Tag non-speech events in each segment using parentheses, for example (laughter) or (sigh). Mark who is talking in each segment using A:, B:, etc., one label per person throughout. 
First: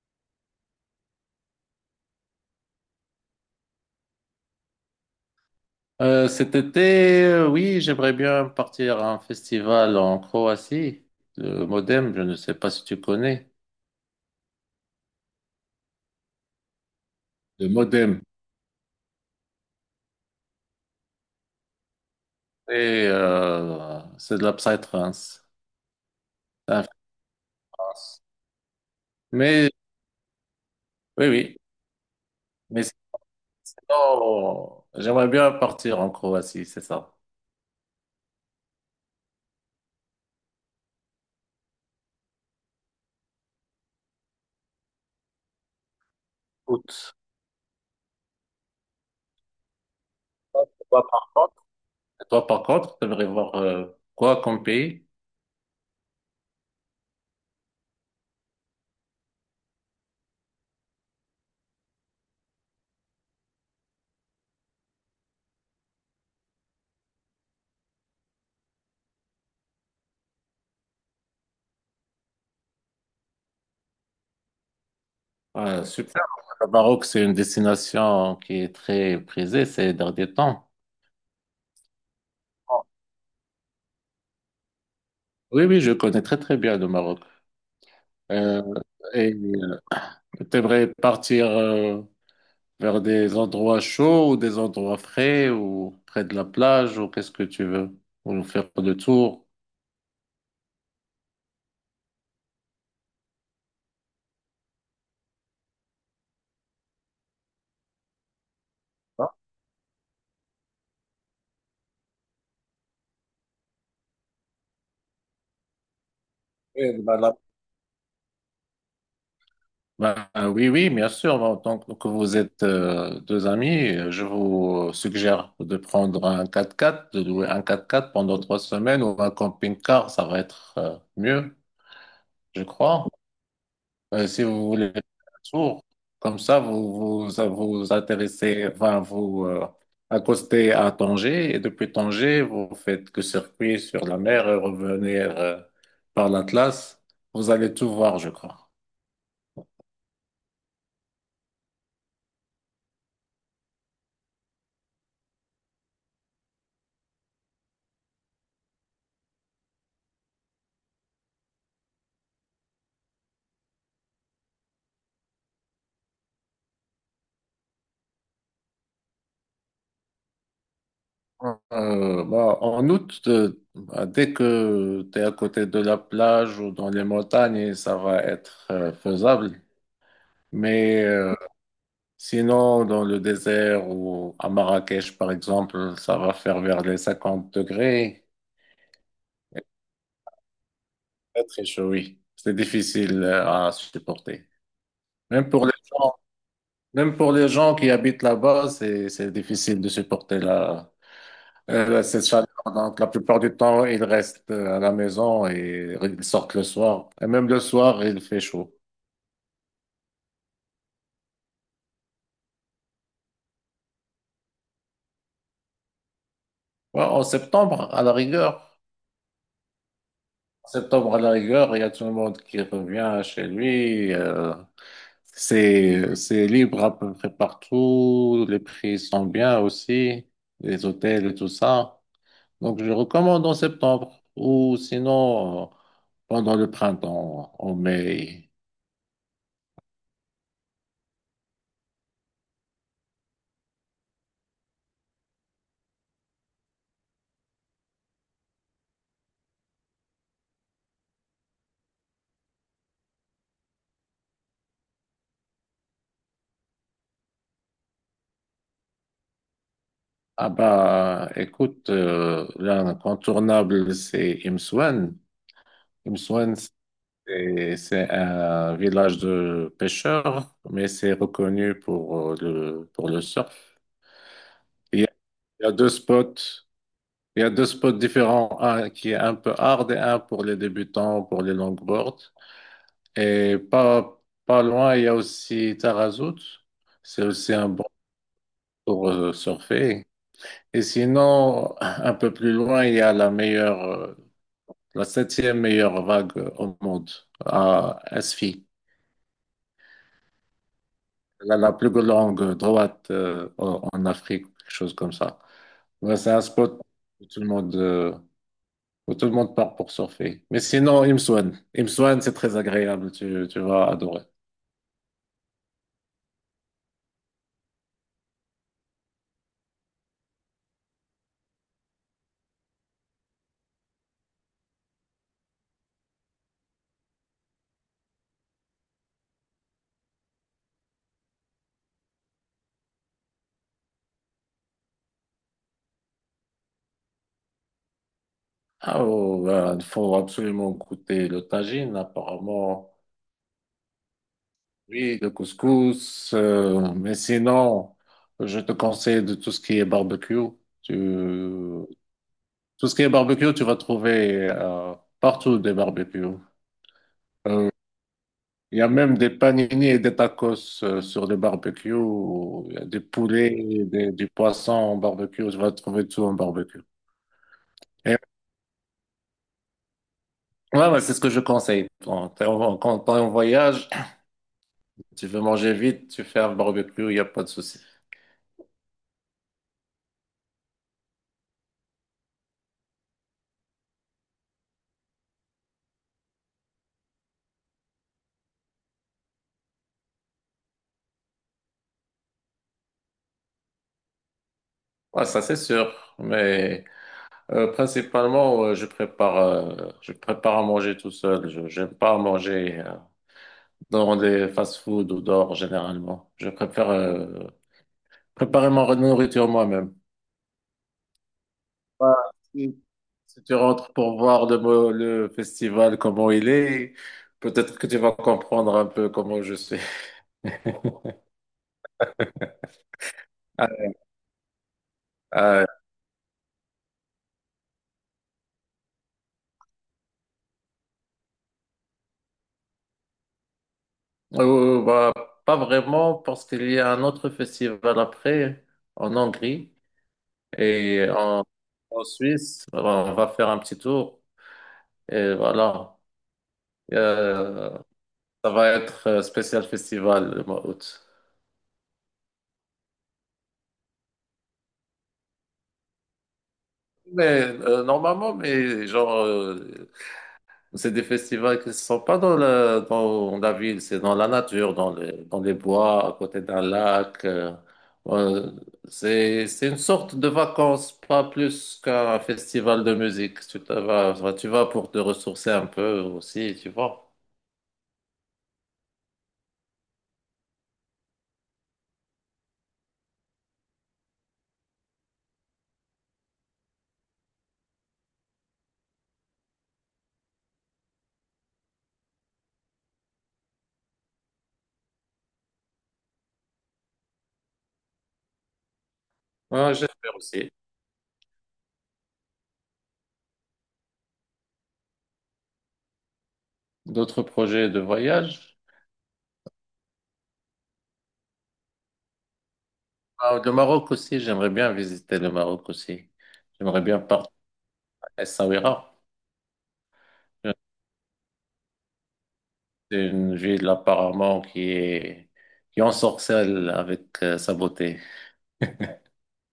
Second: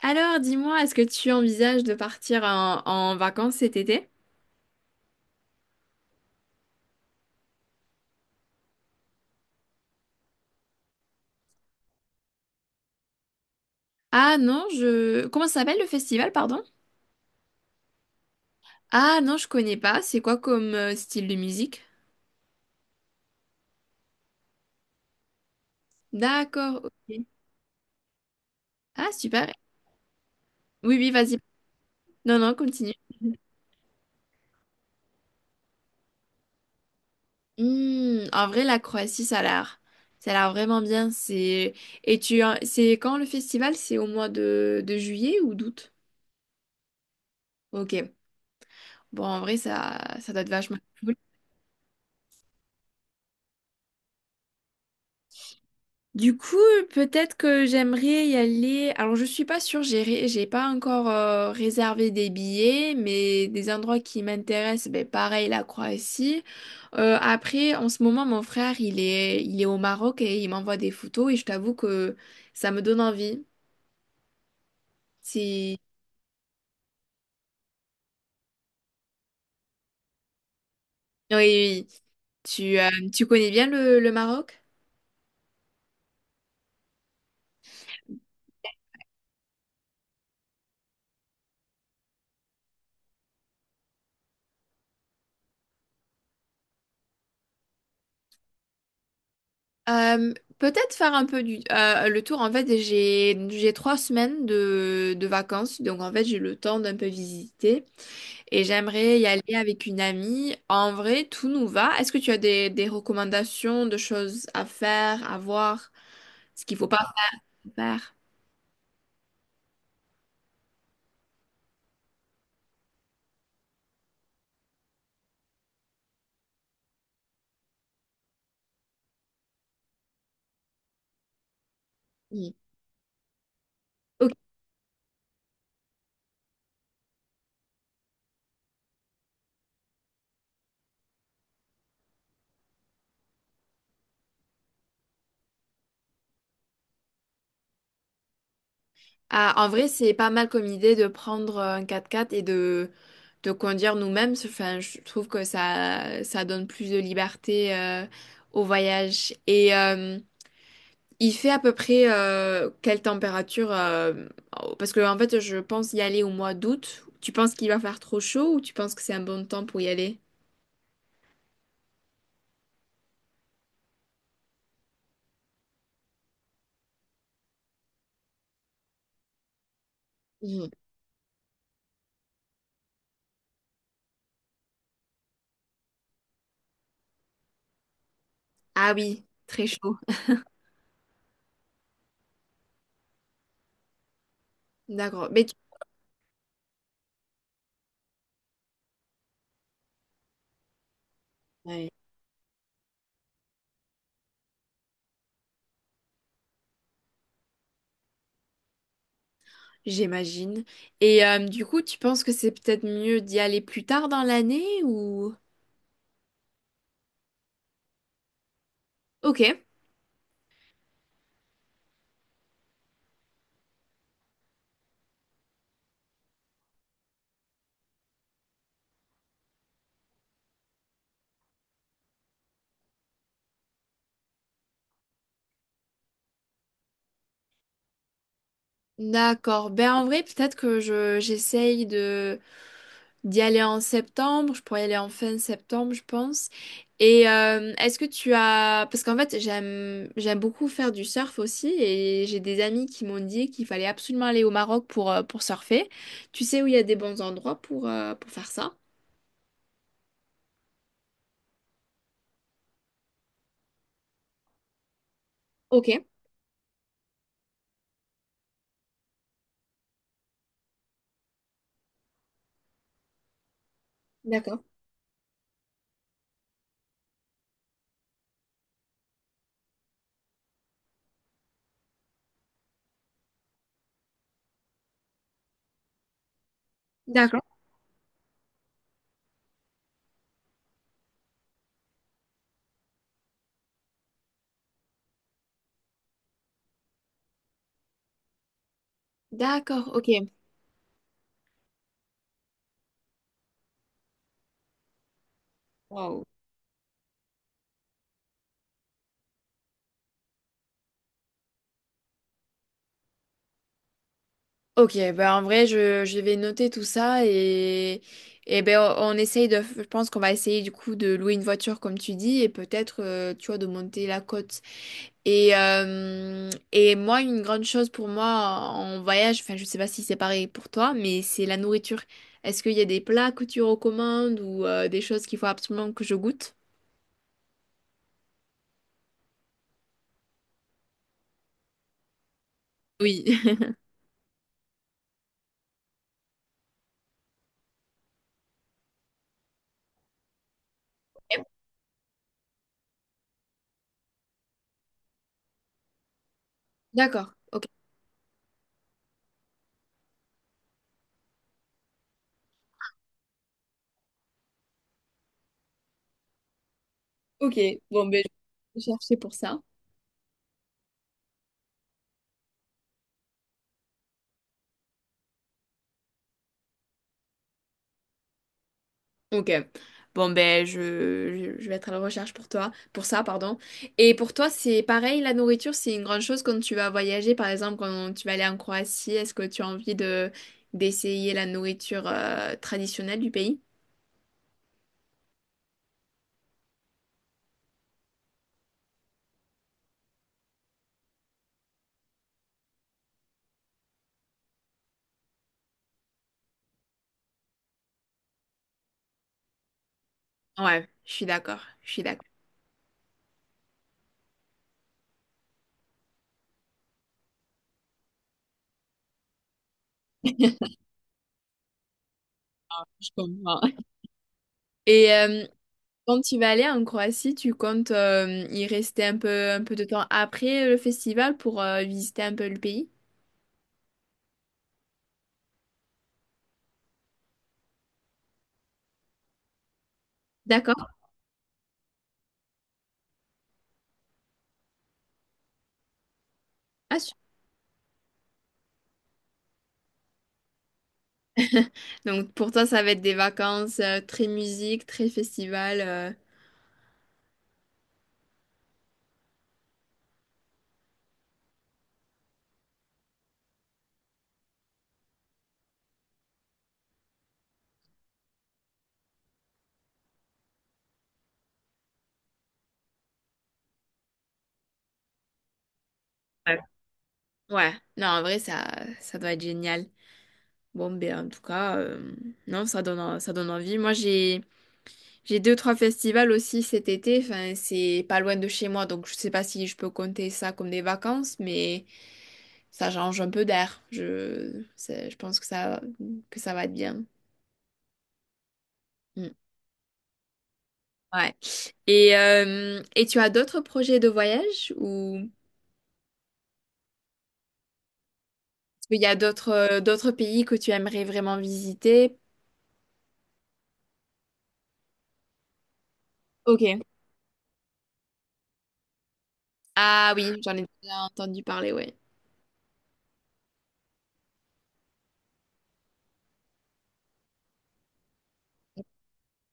A: Alors, dis-moi, est-ce que tu envisages de partir en vacances cet été?
B: Cet été, oui, j'aimerais bien partir à un festival en Croatie, le Modem, je ne sais pas si tu connais.
A: Ah non, je... Comment ça s'appelle le festival, pardon?
B: Le Modem.
A: Ah non, je connais pas. C'est quoi comme style de musique?
B: C'est de la psytrance, c'est
A: D'accord,
B: en
A: ok.
B: France.
A: Ah super.
B: Mais
A: Oui, oui,
B: oui,
A: vas-y.
B: oui,
A: Non, non,
B: mais
A: continue.
B: sinon, j'aimerais bien partir en Croatie, c'est ça.
A: Hmm, en vrai, la Croatie, ça a l'air... Ça a l'air vraiment bien. C'est... Et tu... C'est quand le festival? C'est au mois de juillet ou d'août?
B: Écoute,
A: Ok. Bon, en vrai, ça doit être vachement...
B: toi par contre, toi, par contre, t'aimerais voir quoi comme pays?
A: Du coup, peut-être que j'aimerais y aller. Alors, je suis pas sûre, j'ai pas encore réservé des billets, mais des endroits qui m'intéressent, ben, pareil, la Croatie. Après, en ce moment, mon frère, il est au Maroc et il m'envoie des photos et je t'avoue que ça me donne envie. Si...
B: Ah, super. Le Maroc, c'est une destination qui est très prisée ces derniers temps.
A: Oui, oui, oui. Tu, tu connais bien le Maroc?
B: Oui, oui, je connais très très bien le Maroc. Euh, et tu aimerais partir vers des endroits chauds ou des endroits frais ou près de la plage ou qu'est-ce que tu veux? Ou faire le tour?
A: Euh, peut-être faire un peu du, le tour. En fait, j'ai trois semaines de vacances, donc en fait, j'ai le temps d'un peu visiter. Et j'aimerais y
B: Ah,
A: aller avec une amie. En vrai, tout nous va. Est-ce que tu as des recommandations de choses à faire, à voir, ce qu'il faut
B: et
A: pas
B: bah, la-
A: faire?
B: Ben, euh, oui, oui, bien sûr. Bah, en tant que vous êtes deux amis, je vous suggère de prendre un 4x4, de louer un 4x4 pendant 3 semaines ou un camping-car, ça va être mieux,
A: Oui.
B: je crois.
A: Ok.
B: Si vous voulez faire un tour, comme ça, ça vous intéressez, enfin, vous accostez à Tanger, et depuis Tanger, vous faites que circuit sur la mer et revenir par l'Atlas. Vous allez tout voir, je crois.
A: Ah, en vrai, c'est pas mal comme idée de prendre un quatre-quatre et de conduire nous-mêmes. Enfin, je trouve que ça donne plus de liberté au voyage. Et il fait à peu près quelle température, parce que en fait, je pense y aller au mois d'août. Tu penses qu'il va faire trop chaud ou tu penses que c'est un bon temps pour y aller?
B: Euh, Bah, en août, bah, dès que tu es à côté de la plage ou dans les montagnes, ça va être faisable.
A: Mhm.
B: Mais sinon, dans le désert ou à Marrakech, par exemple, ça va faire vers les 50 degrés.
A: Ah oui, très chaud.
B: Très, très chaud, oui. C'est difficile à supporter.
A: D'accord. Mais
B: Même pour les gens, même pour les gens qui habitent là-bas, c'est difficile de supporter la.
A: ouais,
B: C'est ça. Donc, la plupart du temps, ils restent à la maison et ils sortent le soir. Et même le soir, il fait chaud.
A: j'imagine. Et du coup, tu penses que c'est peut-être mieux d'y aller plus tard dans l'année ou...
B: Ouais, en septembre, à la rigueur,
A: Ok.
B: en septembre, à la rigueur, il y a tout le monde qui revient chez lui. C'est libre à peu près partout. Les prix sont bien aussi, les hôtels et tout ça. Donc, je recommande en septembre ou sinon pendant le printemps, en mai.
A: D'accord. Ben en vrai, peut-être que je j'essaye de d'y aller en septembre, je pourrais y aller en fin septembre, je pense. Et est-ce que tu as... Parce qu'en fait, j'aime beaucoup faire du surf aussi et j'ai des amis qui m'ont dit qu'il fallait absolument aller au Maroc pour surfer. Tu sais où il y a des bons endroits pour faire ça?
B: Ah bah, écoute, l'incontournable, c'est Imsouane.
A: Ok,
B: Imsouane, c'est un village de pêcheurs, mais c'est reconnu pour pour le surf.
A: d'accord.
B: Il y a, il y a deux spots, il y a deux spots différents, un qui est un peu hard et un pour les débutants, pour les longboards. Et pas loin, il y a aussi Tarazout. C'est
A: D'accord.
B: aussi un bon pour surfer. Et sinon, un peu plus loin, il y a la septième meilleure vague au monde à SFI.
A: D'accord, ok.
B: La plus longue droite en Afrique, quelque chose comme ça. Ouais,
A: Wow.
B: c'est un spot où tout le monde, où tout le monde part pour surfer. Mais sinon, Imswan. Imswan, c'est très agréable, tu vas adorer.
A: Ok, bah en vrai, je vais noter tout ça et ben on essaye de, je pense qu'on va essayer du coup de louer une voiture comme tu dis et peut-être tu vois, de monter la côte. Et moi, une grande chose pour moi en voyage, enfin je sais pas si c'est pareil pour toi, mais c'est la nourriture. Est-ce qu'il y a des plats que tu recommandes ou des choses qu'il faut absolument que je goûte?
B: Ah, oh, ben, il faut absolument goûter le tagine, apparemment.
A: Oui.
B: Oui, le couscous. Mais sinon, je te conseille de tout ce qui est barbecue. Tu,
A: (laughs)
B: Tout ce qui est barbecue, tu vas trouver partout des barbecues.
A: D'accord, ok.
B: Euh, Il y a même des panini et des tacos sur des barbecues. Il y a des poulets, du poisson en barbecue. Tu vas trouver tout en barbecue.
A: Ok, bon,
B: Et,
A: ben, je vais chercher pour ça.
B: ouais, ouais, c'est ce que je conseille. Quand t'es en voyage, tu veux manger vite, tu fais un barbecue, il n'y a pas de souci.
A: Ok. Bon, ben, je vais être à la recherche pour toi, pour ça, pardon. Et pour toi, c'est pareil, la nourriture, c'est une grande chose quand tu vas voyager, par exemple, quand tu vas aller en Croatie, est-ce que tu as envie de d'essayer la nourriture traditionnelle du pays?
B: Ouais, ça c'est sûr, mais principalement je prépare à manger tout seul. Je j'aime pas manger dans des fast-food ou dehors généralement. Je préfère préparer ma nourriture moi-même.
A: Ouais, je suis d'accord, je suis
B: Voilà.
A: d'accord.
B: Si tu rentres pour voir le festival, comment il est, peut-être que tu vas comprendre un peu comment je suis. (laughs)
A: Je comprends.
B: Ah,
A: (laughs) Et
B: ah,
A: quand tu vas aller en Croatie, tu comptes y rester un peu de temps après le festival pour visiter un peu le pays?
B: bah, pas vraiment, parce qu'il y a un autre festival après, en Hongrie
A: D'accord.
B: et en Suisse. Alors, on va faire un petit tour et voilà.
A: Ah,
B: Euh, Ça va être spécial festival le mois d'août.
A: donc pour toi, ça va être des vacances très musique, très festival.
B: Mais normalement, mais genre c'est des festivals qui ne sont pas dans la ville, c'est dans la nature, dans les bois, à côté d'un lac. Euh, c'est une sorte de vacances, pas plus qu'un festival de musique. Enfin, tu vas pour te ressourcer un peu aussi,
A: Ouais.
B: tu vois.
A: Ouais, non, en vrai, ça doit être génial. Bon, ben, en tout cas, non, ça donne, ça donne envie. Moi, j'ai deux, trois festivals aussi cet été. Enfin, c'est pas loin de chez moi, donc je sais pas si je peux compter ça comme des vacances, mais ça change un peu d'air. Je pense que que ça va être bien. Mm.
B: Ouais, j'espère aussi.
A: Ouais. Et tu as d'autres projets de voyage ou...
B: D'autres projets de voyage?
A: Il y a d'autres d'autres pays que tu aimerais vraiment visiter?
B: Ah, le Maroc aussi, j'aimerais bien visiter le Maroc aussi.
A: Ok.
B: J'aimerais bien partir à Essaouira.
A: Ah oui, j'en ai déjà entendu parler, ouais.
B: C'est une ville apparemment qui ensorcelle avec sa beauté.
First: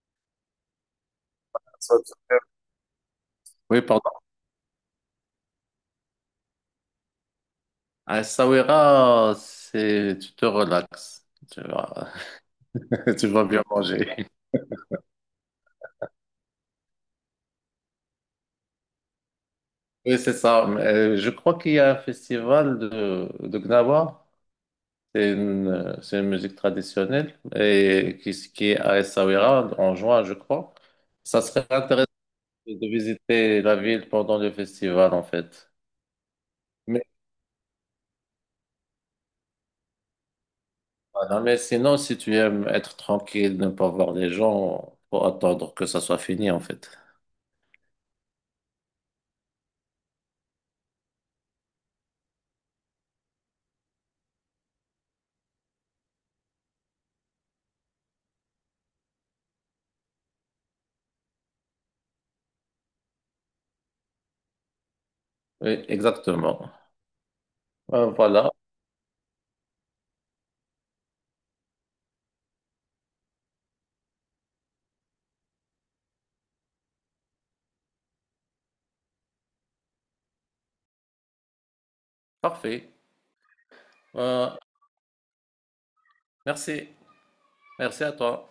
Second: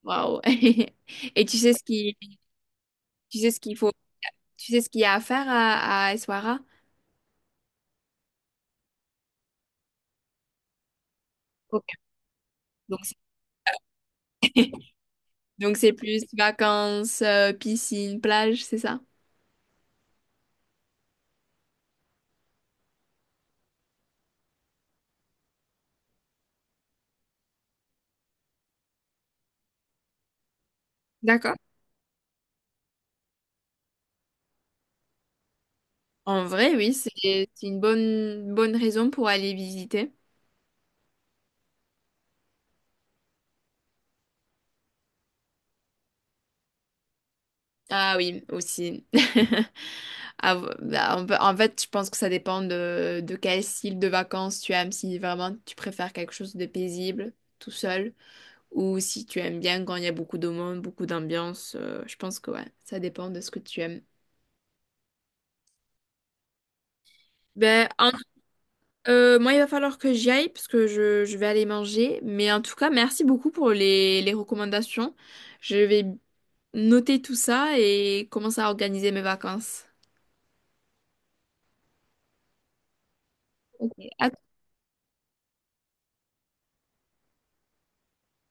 A: Waouh. (laughs) Et tu sais ce
B: Ça,
A: qui, tu sais ce qu'il
B: Oui,
A: faut,
B: pardon.
A: tu sais ce qu'il y a à faire à Essaouira?
B: À Essaouira, tu te relaxes. Tu
A: Ok.
B: vas,
A: Donc c'est
B: (laughs) Tu vas bien manger. (laughs)
A: donc c'est plus vacances, piscine, plage, c'est ça?
B: Oui, c'est ça. Mais, je crois qu'il y a un festival de Gnawa. C'est une musique traditionnelle et qui est à Essaouira en juin, je crois. Ça
A: D'accord.
B: serait intéressant de visiter la ville pendant le festival, en fait.
A: En vrai, oui,
B: Mais
A: c'est une bonne raison pour aller visiter.
B: Ah, non, mais sinon, si tu aimes être tranquille, ne pas voir les gens, faut attendre que ça soit fini, en fait.
A: Ah oui, aussi. (laughs) Ah, bah, en fait, je pense que ça dépend de quel style de vacances tu aimes, si vraiment tu préfères quelque chose de paisible, tout seul, ou si tu aimes bien quand il y a beaucoup de monde, beaucoup d'ambiance. Je pense que ouais, ça dépend de ce que tu aimes.
B: Oui, exactement.
A: Ben, en-
B: Voilà,
A: Moi, il va falloir que j'y aille parce que je vais aller manger. Mais en tout cas, merci beaucoup pour les recommandations. Je vais noter tout ça et commencer à organiser mes vacances.
B: parfait.
A: Ok. À
B: Euh, Merci. Merci à toi.